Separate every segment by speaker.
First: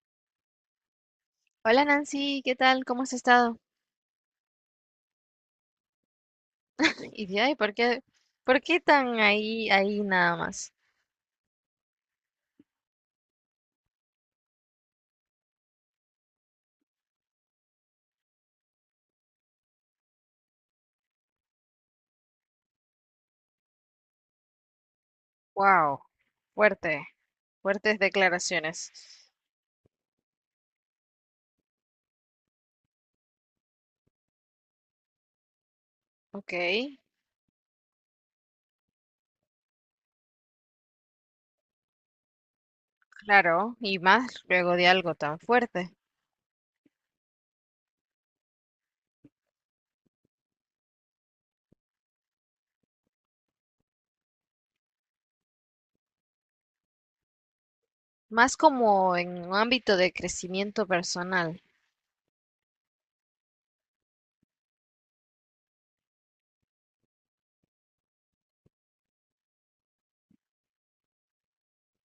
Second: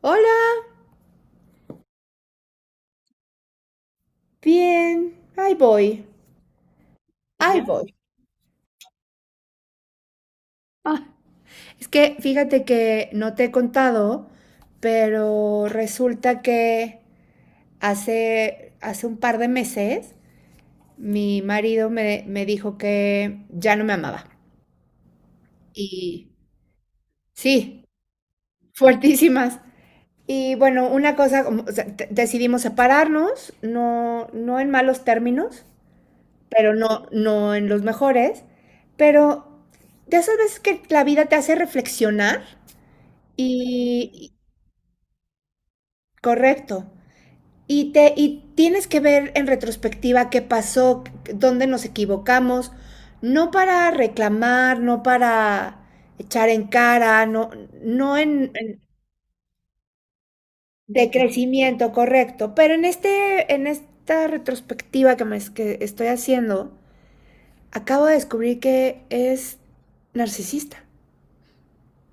Speaker 1: Hola,
Speaker 2: Hola Nancy, ¿qué tal? ¿Cómo has estado?
Speaker 1: bien, ahí voy,
Speaker 2: Y de
Speaker 1: ahí
Speaker 2: ahí
Speaker 1: bien voy.
Speaker 2: por qué tan ahí, ahí nada más?
Speaker 1: Es que fíjate que no te he contado, pero resulta que hace un par de meses mi marido me dijo que ya no me amaba.
Speaker 2: Wow,
Speaker 1: Y
Speaker 2: fuerte,
Speaker 1: sí,
Speaker 2: fuertes declaraciones.
Speaker 1: fuertísimas. Y bueno, una cosa, como, o sea, decidimos separarnos, no en malos términos,
Speaker 2: Ok,
Speaker 1: pero no en los mejores. Pero de esas veces que la vida te hace reflexionar
Speaker 2: claro, y
Speaker 1: y, y-
Speaker 2: más luego de algo tan fuerte.
Speaker 1: correcto. Y tienes que ver en retrospectiva qué pasó, dónde nos equivocamos, no para reclamar, no para echar en cara, no, no en,
Speaker 2: Más
Speaker 1: en-
Speaker 2: como en un ámbito de crecimiento
Speaker 1: de
Speaker 2: personal.
Speaker 1: crecimiento, correcto. Pero en en esta retrospectiva que que estoy haciendo, acabo de descubrir que es narcisista.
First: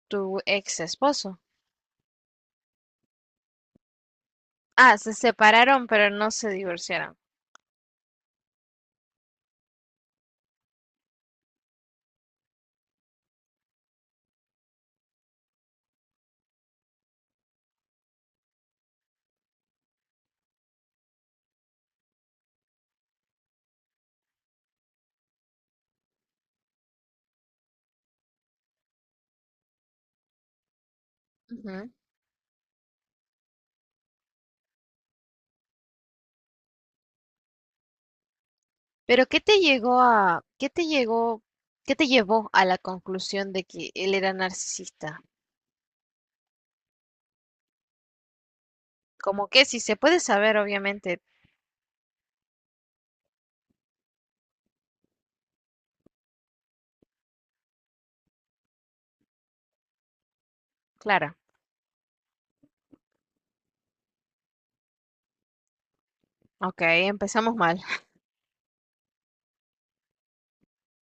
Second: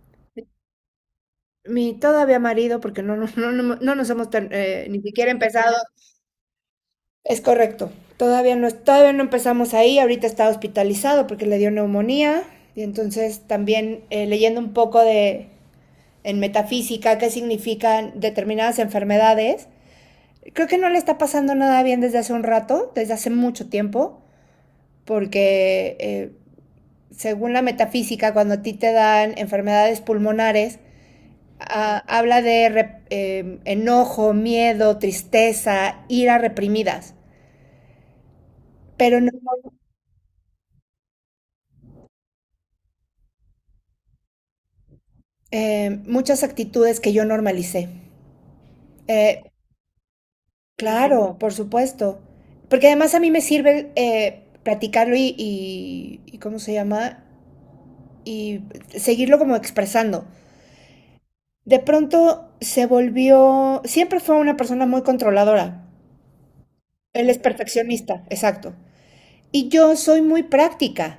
Speaker 2: Tu ex esposo.
Speaker 1: Mi todavía marido, porque no nos hemos
Speaker 2: Ah,
Speaker 1: ni
Speaker 2: se
Speaker 1: siquiera empezado.
Speaker 2: separaron, pero no se divorciaron.
Speaker 1: Es correcto. Todavía no, todavía no empezamos ahí. Ahorita está hospitalizado porque le dio neumonía. Y entonces también leyendo un poco de en metafísica qué significan determinadas enfermedades. Creo que no le está pasando nada bien desde hace un rato, desde hace mucho tiempo, porque según la metafísica, cuando a ti te dan enfermedades pulmonares,
Speaker 2: Ujú.
Speaker 1: ah, habla de enojo, miedo, tristeza, ira reprimidas, pero
Speaker 2: Pero
Speaker 1: no,
Speaker 2: ¿qué te llegó a, qué te llegó, qué te llevó a la conclusión de que él era narcisista?
Speaker 1: muchas actitudes que yo normalicé. Eh,
Speaker 2: Como que si se puede saber, obviamente.
Speaker 1: claro, por supuesto, porque además a mí me sirve platicarlo y ¿cómo se llama? Y seguirlo como expresando.
Speaker 2: Clara.
Speaker 1: De pronto se volvió, siempre fue una persona muy controladora.
Speaker 2: Ok,
Speaker 1: Él es
Speaker 2: empezamos mal.
Speaker 1: perfeccionista, exacto. Y yo soy muy práctica.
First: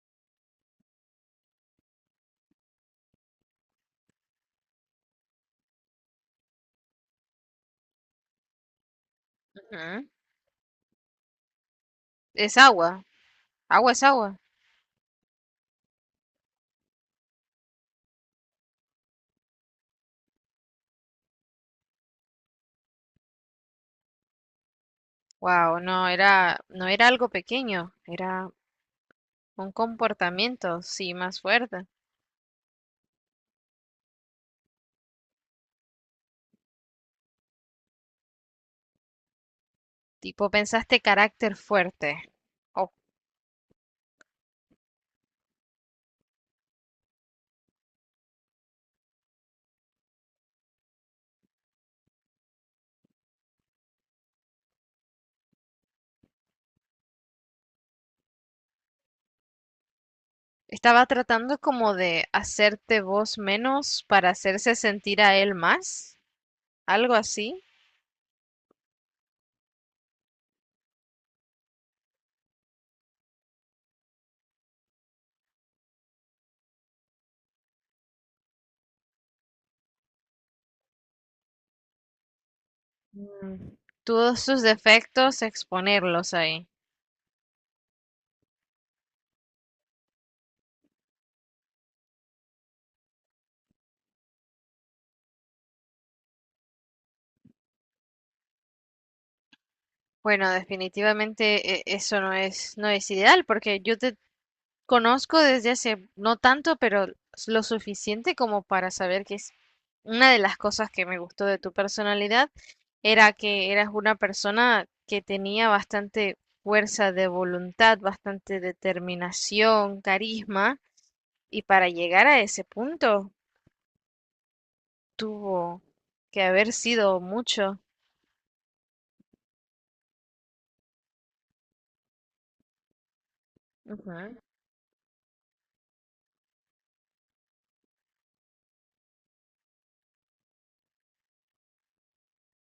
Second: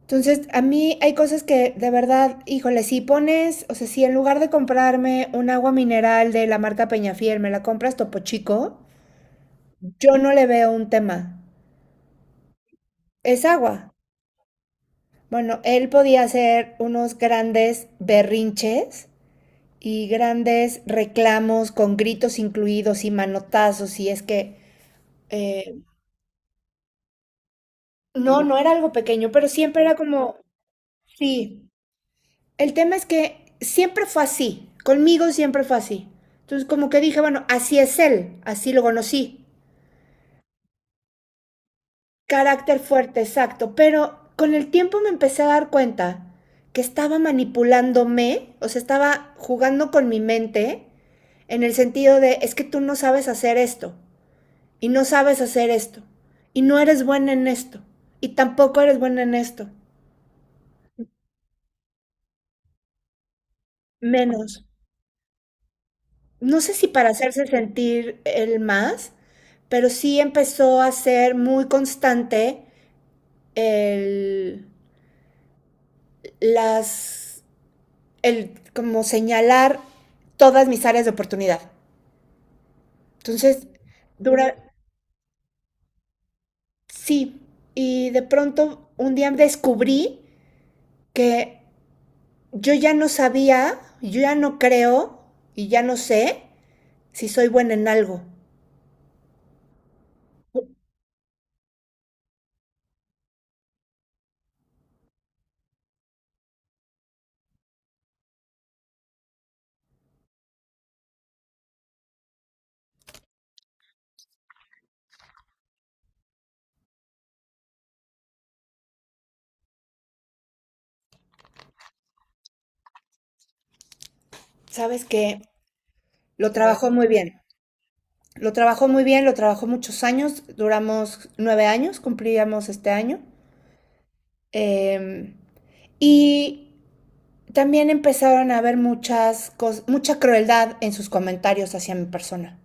Speaker 1: Entonces, a mí hay cosas que de verdad, híjole, si pones, o sea, si en lugar de comprarme un agua mineral de la marca Peñafiel, me la compras Topo Chico,
Speaker 2: Ujú.
Speaker 1: yo no le veo un tema.
Speaker 2: Es agua.
Speaker 1: Es
Speaker 2: Agua
Speaker 1: agua.
Speaker 2: es agua.
Speaker 1: Bueno, él podía hacer unos grandes berrinches y grandes reclamos con gritos incluidos y manotazos, y es que, eh,
Speaker 2: Wow, no era algo pequeño,
Speaker 1: no,
Speaker 2: era
Speaker 1: no era algo pequeño, pero
Speaker 2: un
Speaker 1: siempre era como,
Speaker 2: comportamiento, sí, más
Speaker 1: sí.
Speaker 2: fuerte.
Speaker 1: El tema es que siempre fue así, conmigo siempre fue así. Entonces como que dije, bueno, así es él, así lo conocí.
Speaker 2: Tipo, pensaste carácter fuerte.
Speaker 1: Carácter
Speaker 2: O
Speaker 1: fuerte, exacto, pero con el tiempo me empecé a dar cuenta que estaba manipulándome, o sea, estaba jugando con mi mente en el sentido de, es que tú no sabes hacer esto, y no sabes hacer esto, y no eres buena en esto, y tampoco eres buena en esto,
Speaker 2: estaba tratando como de hacerte vos menos para
Speaker 1: menos.
Speaker 2: hacerse sentir a él más,
Speaker 1: No sé si para
Speaker 2: algo
Speaker 1: hacerse
Speaker 2: así.
Speaker 1: sentir el más, pero sí empezó a ser muy constante el, las, el como señalar todas mis áreas de oportunidad. Entonces,
Speaker 2: Mm, todos
Speaker 1: dura,
Speaker 2: sus defectos, exponerlos ahí.
Speaker 1: sí, y de pronto un día descubrí que yo ya no sabía, yo ya no creo y ya no sé si soy buena en algo.
Speaker 2: Bueno, definitivamente eso no es, no es ideal, porque yo te conozco desde hace no tanto, pero lo suficiente como para saber que es una de las cosas que me gustó de tu personalidad era que eras una persona que tenía bastante fuerza de voluntad, bastante determinación, carisma, y para llegar a ese punto
Speaker 1: Sabes que
Speaker 2: tuvo que
Speaker 1: lo
Speaker 2: haber
Speaker 1: trabajó muy
Speaker 2: sido
Speaker 1: bien.
Speaker 2: mucho.
Speaker 1: Lo trabajó muy bien, lo trabajó muchos años, duramos 9 años, cumplíamos este año.
Speaker 2: Ujú.
Speaker 1: Eh, y también empezaron a haber muchas mucha crueldad en sus comentarios hacia mi persona.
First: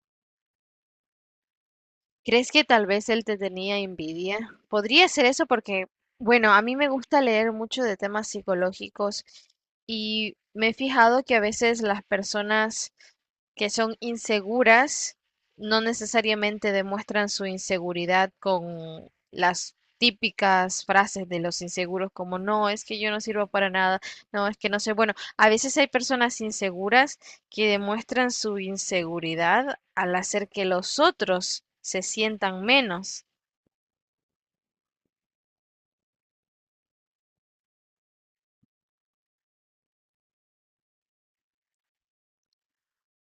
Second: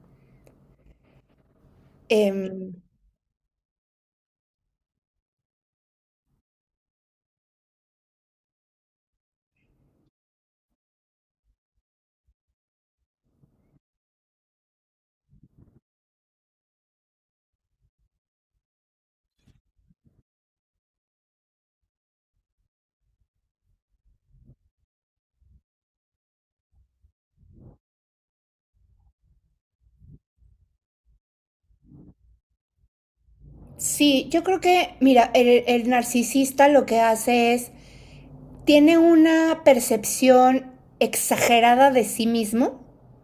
Speaker 2: ¿Crees que
Speaker 1: Em,
Speaker 2: tal vez él te tenía envidia? Podría ser eso porque, bueno, a mí me gusta leer mucho de temas psicológicos y me he fijado que a veces las personas que son inseguras no necesariamente demuestran su inseguridad con las típicas frases de los inseguros como no, es que yo no sirvo para nada, no, es que no sé. Bueno, a veces hay personas inseguras que demuestran su inseguridad al hacer que los otros se sientan menos,
Speaker 1: sí, yo creo que, mira, el narcisista lo que hace es, tiene una percepción exagerada de sí mismo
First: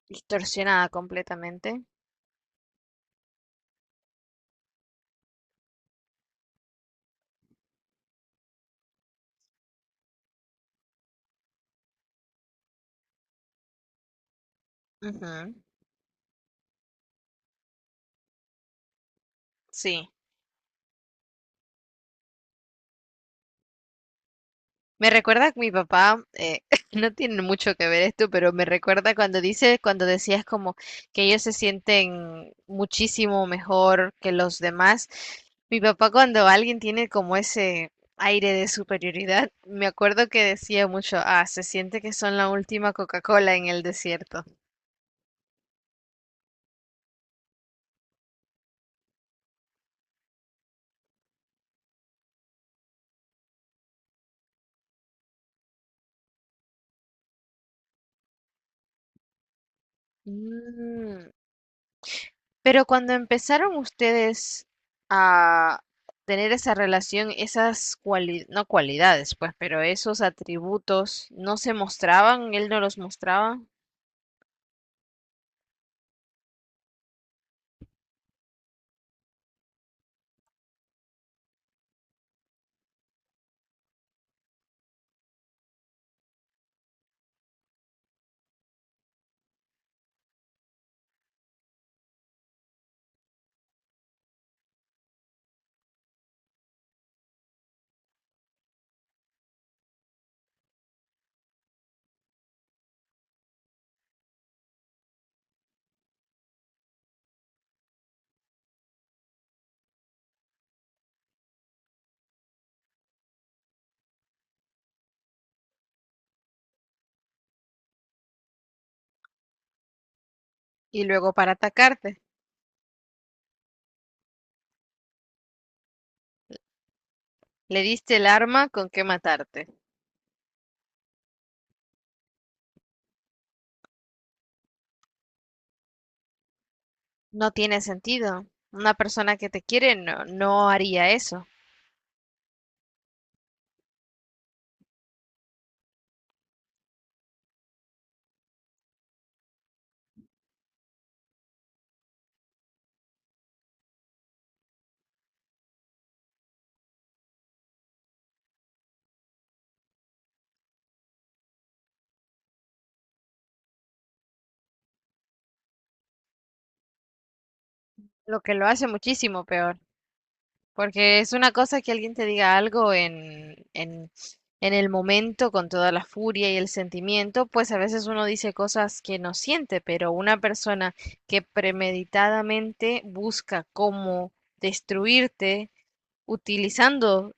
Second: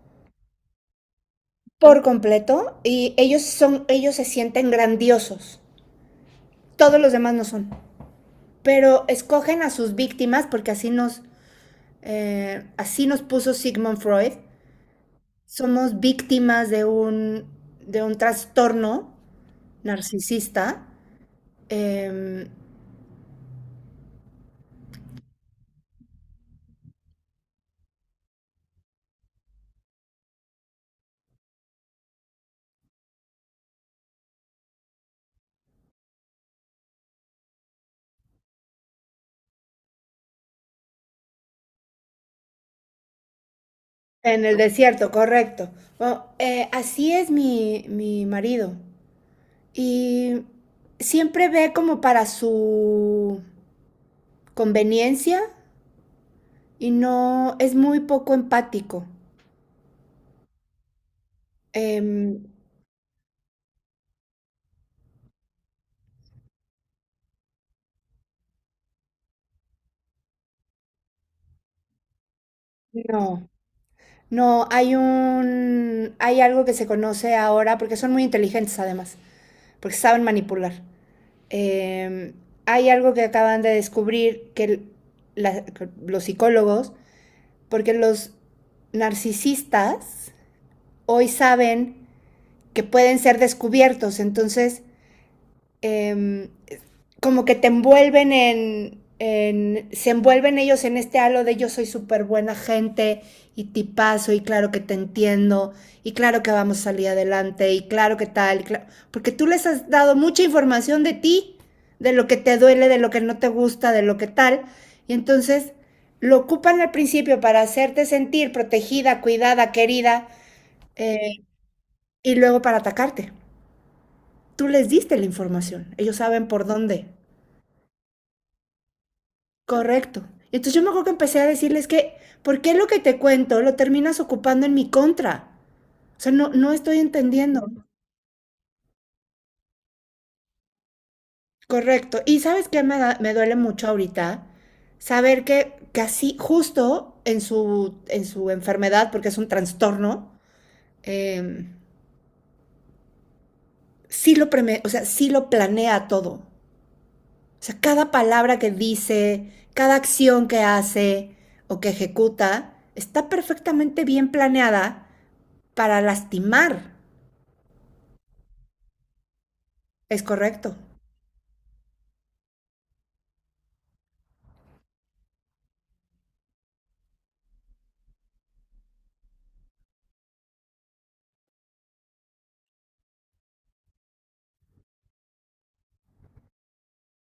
Speaker 2: distorsionada completamente.
Speaker 1: por completo y ellos ellos se sienten grandiosos. Todos los demás no son. Pero escogen a sus víctimas porque así nos puso Sigmund Freud.
Speaker 2: Ujú.
Speaker 1: Somos víctimas de de un trastorno
Speaker 2: Sí.
Speaker 1: narcisista. eh,
Speaker 2: Me recuerda que mi papá, no tiene mucho que ver esto, pero me recuerda cuando dice, cuando decías como que ellos se sienten muchísimo mejor que los demás. Mi papá cuando alguien tiene como ese aire de superioridad, me acuerdo que decía mucho, ah, se siente que son la última Coca-Cola en el
Speaker 1: en
Speaker 2: desierto.
Speaker 1: el desierto, correcto. Bueno, así es mi marido. Y siempre ve como para su conveniencia y no es muy poco empático.
Speaker 2: Mm,
Speaker 1: Eh,
Speaker 2: pero cuando empezaron ustedes a tener esa relación, esas cualidades, no cualidades, pues, pero esos atributos no se mostraban, él no los
Speaker 1: no,
Speaker 2: mostraba,
Speaker 1: No, hay un, hay algo que se conoce ahora, porque son muy inteligentes además, porque saben manipular. Eh, Hay algo que acaban de descubrir que que los psicólogos, porque los narcisistas hoy saben que pueden ser descubiertos, entonces eh, como que te envuelven se envuelven ellos en este halo de yo soy súper buena gente y tipazo y claro que te entiendo y claro que vamos a salir adelante y claro que tal, y claro, porque tú les has dado mucha información de ti, de lo que te duele, de lo que no te gusta, de lo que tal, y entonces lo ocupan al principio para hacerte sentir protegida, cuidada, querida,
Speaker 2: y luego
Speaker 1: eh,
Speaker 2: para atacarte,
Speaker 1: y luego para atacarte. Tú les diste la información, ellos saben por dónde.
Speaker 2: le diste el arma con que matarte.
Speaker 1: Correcto. Y entonces yo me acuerdo que empecé a decirles que, ¿por qué lo que te cuento lo terminas ocupando en mi contra? O sea, no, no estoy
Speaker 2: No
Speaker 1: entendiendo.
Speaker 2: tiene sentido. Una persona que te quiere no, no haría eso,
Speaker 1: Correcto. Y sabes qué me, me duele mucho ahorita saber que casi justo en su enfermedad, porque es un trastorno, eh, sí lo o sea, sí lo planea todo. O sea, cada palabra que dice, cada acción que hace o que ejecuta, está perfectamente bien planeada para lastimar.
Speaker 2: lo que lo hace muchísimo peor.
Speaker 1: Es correcto.
Speaker 2: Porque es una cosa que alguien te diga algo en el momento, con toda la furia y el sentimiento, pues a veces uno dice cosas que no siente, pero una persona que premeditadamente busca cómo destruirte utilizando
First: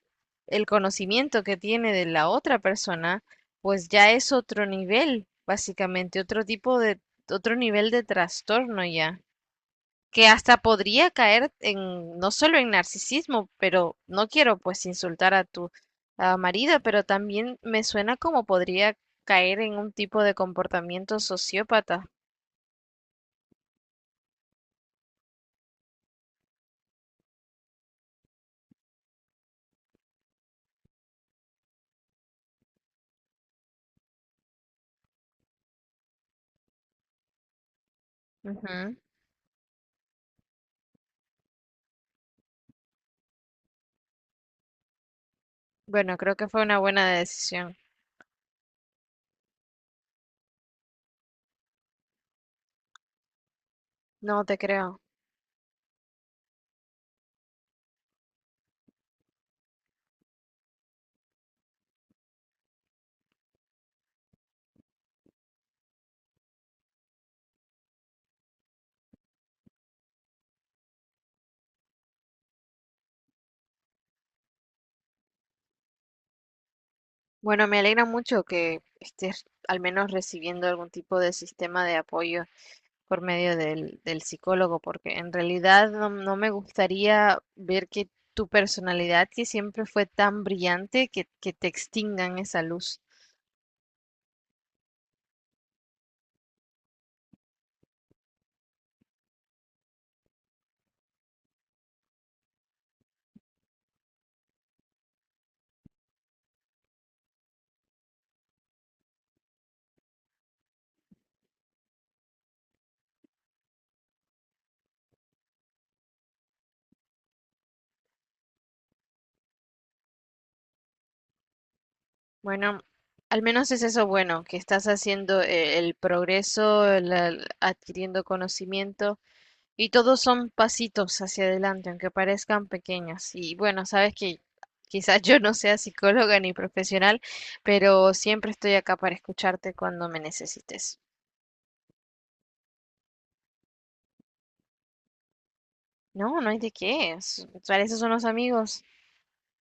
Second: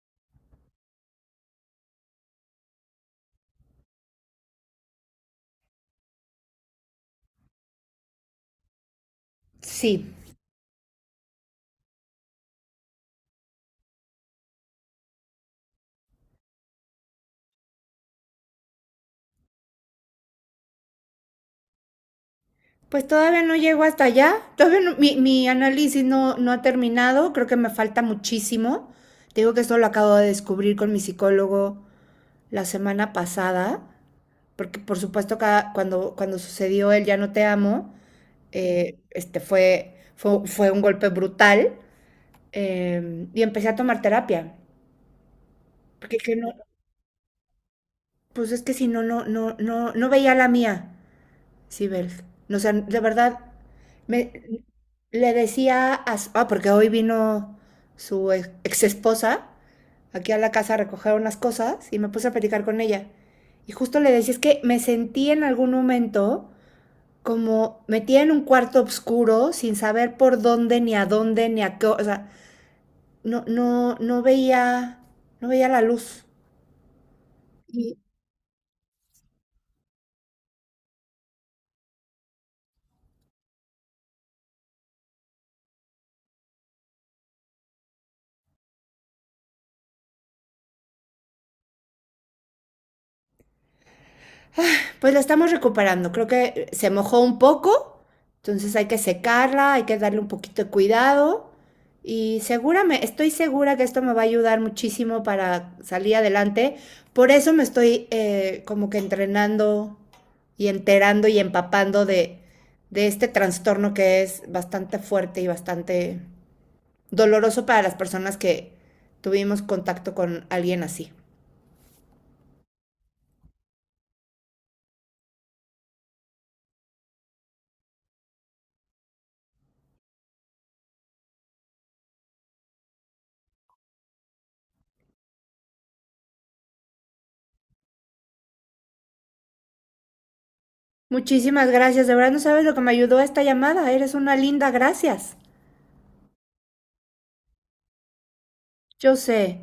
Speaker 2: el conocimiento que tiene de la otra persona, pues ya es otro nivel, básicamente, otro tipo de, otro nivel de trastorno ya
Speaker 1: Sí.
Speaker 2: que hasta podría caer en, no solo en narcisismo, pero no quiero pues insultar a tu ah, marido, pero también me suena como podría caer en un tipo de comportamiento sociópata.
Speaker 1: Pues todavía no llego hasta allá. Todavía no- mi análisis no, no ha terminado. Creo que me falta muchísimo. Te digo que esto lo acabo de descubrir con mi psicólogo la semana pasada. Porque, por supuesto, cuando, cuando sucedió el ya no te amo,
Speaker 2: Ujú.
Speaker 1: este fue un golpe brutal. Y empecé a tomar terapia.
Speaker 2: Bueno,
Speaker 1: Porque
Speaker 2: creo
Speaker 1: que no,
Speaker 2: que fue una buena decisión.
Speaker 1: pues es que si no, no veía la mía. Sí, Bel. O sea, de verdad, me,
Speaker 2: No te creo.
Speaker 1: le decía a... porque hoy vino su ex esposa aquí a la casa a recoger unas cosas y me puse a platicar con ella. Y justo le decía, es que me sentí en algún momento como metida en un cuarto oscuro sin saber por dónde, ni a qué... O sea, no veía, no veía la luz.
Speaker 2: Bueno, me alegra mucho que estés al menos recibiendo algún tipo de sistema de apoyo por medio del psicólogo, porque en realidad no, no me gustaría ver que tu personalidad, que siempre fue tan brillante, que te extingan esa luz.
Speaker 1: Pues la estamos recuperando. Creo que se mojó un poco, entonces hay que secarla, hay que darle un poquito de cuidado. Y seguramente, estoy segura que esto me va a ayudar muchísimo para salir adelante. Por eso me estoy como que entrenando y enterando y empapando de este trastorno que es bastante fuerte y bastante doloroso para las personas que tuvimos contacto con alguien así.
Speaker 2: Bueno, al menos es eso bueno, que estás haciendo el progreso, el adquiriendo conocimiento, y todos son pasitos hacia adelante, aunque parezcan pequeños. Y bueno, sabes que quizás yo no sea psicóloga ni profesional, pero siempre estoy acá para escucharte cuando me necesites.
Speaker 1: Muchísimas gracias, de verdad no sabes lo que me ayudó esta llamada, eres una linda, gracias.
Speaker 2: No, no hay de qué. Para eso son los amigos.
Speaker 1: Yo sé,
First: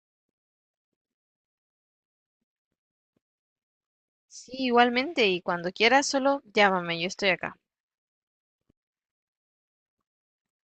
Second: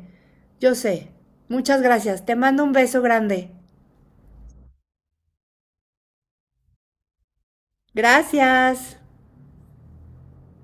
Speaker 1: yo sé. Muchas gracias, te mando un beso grande.
Speaker 2: Sí, igualmente. Y cuando quieras, solo llámame. Yo estoy acá.
Speaker 1: Gracias.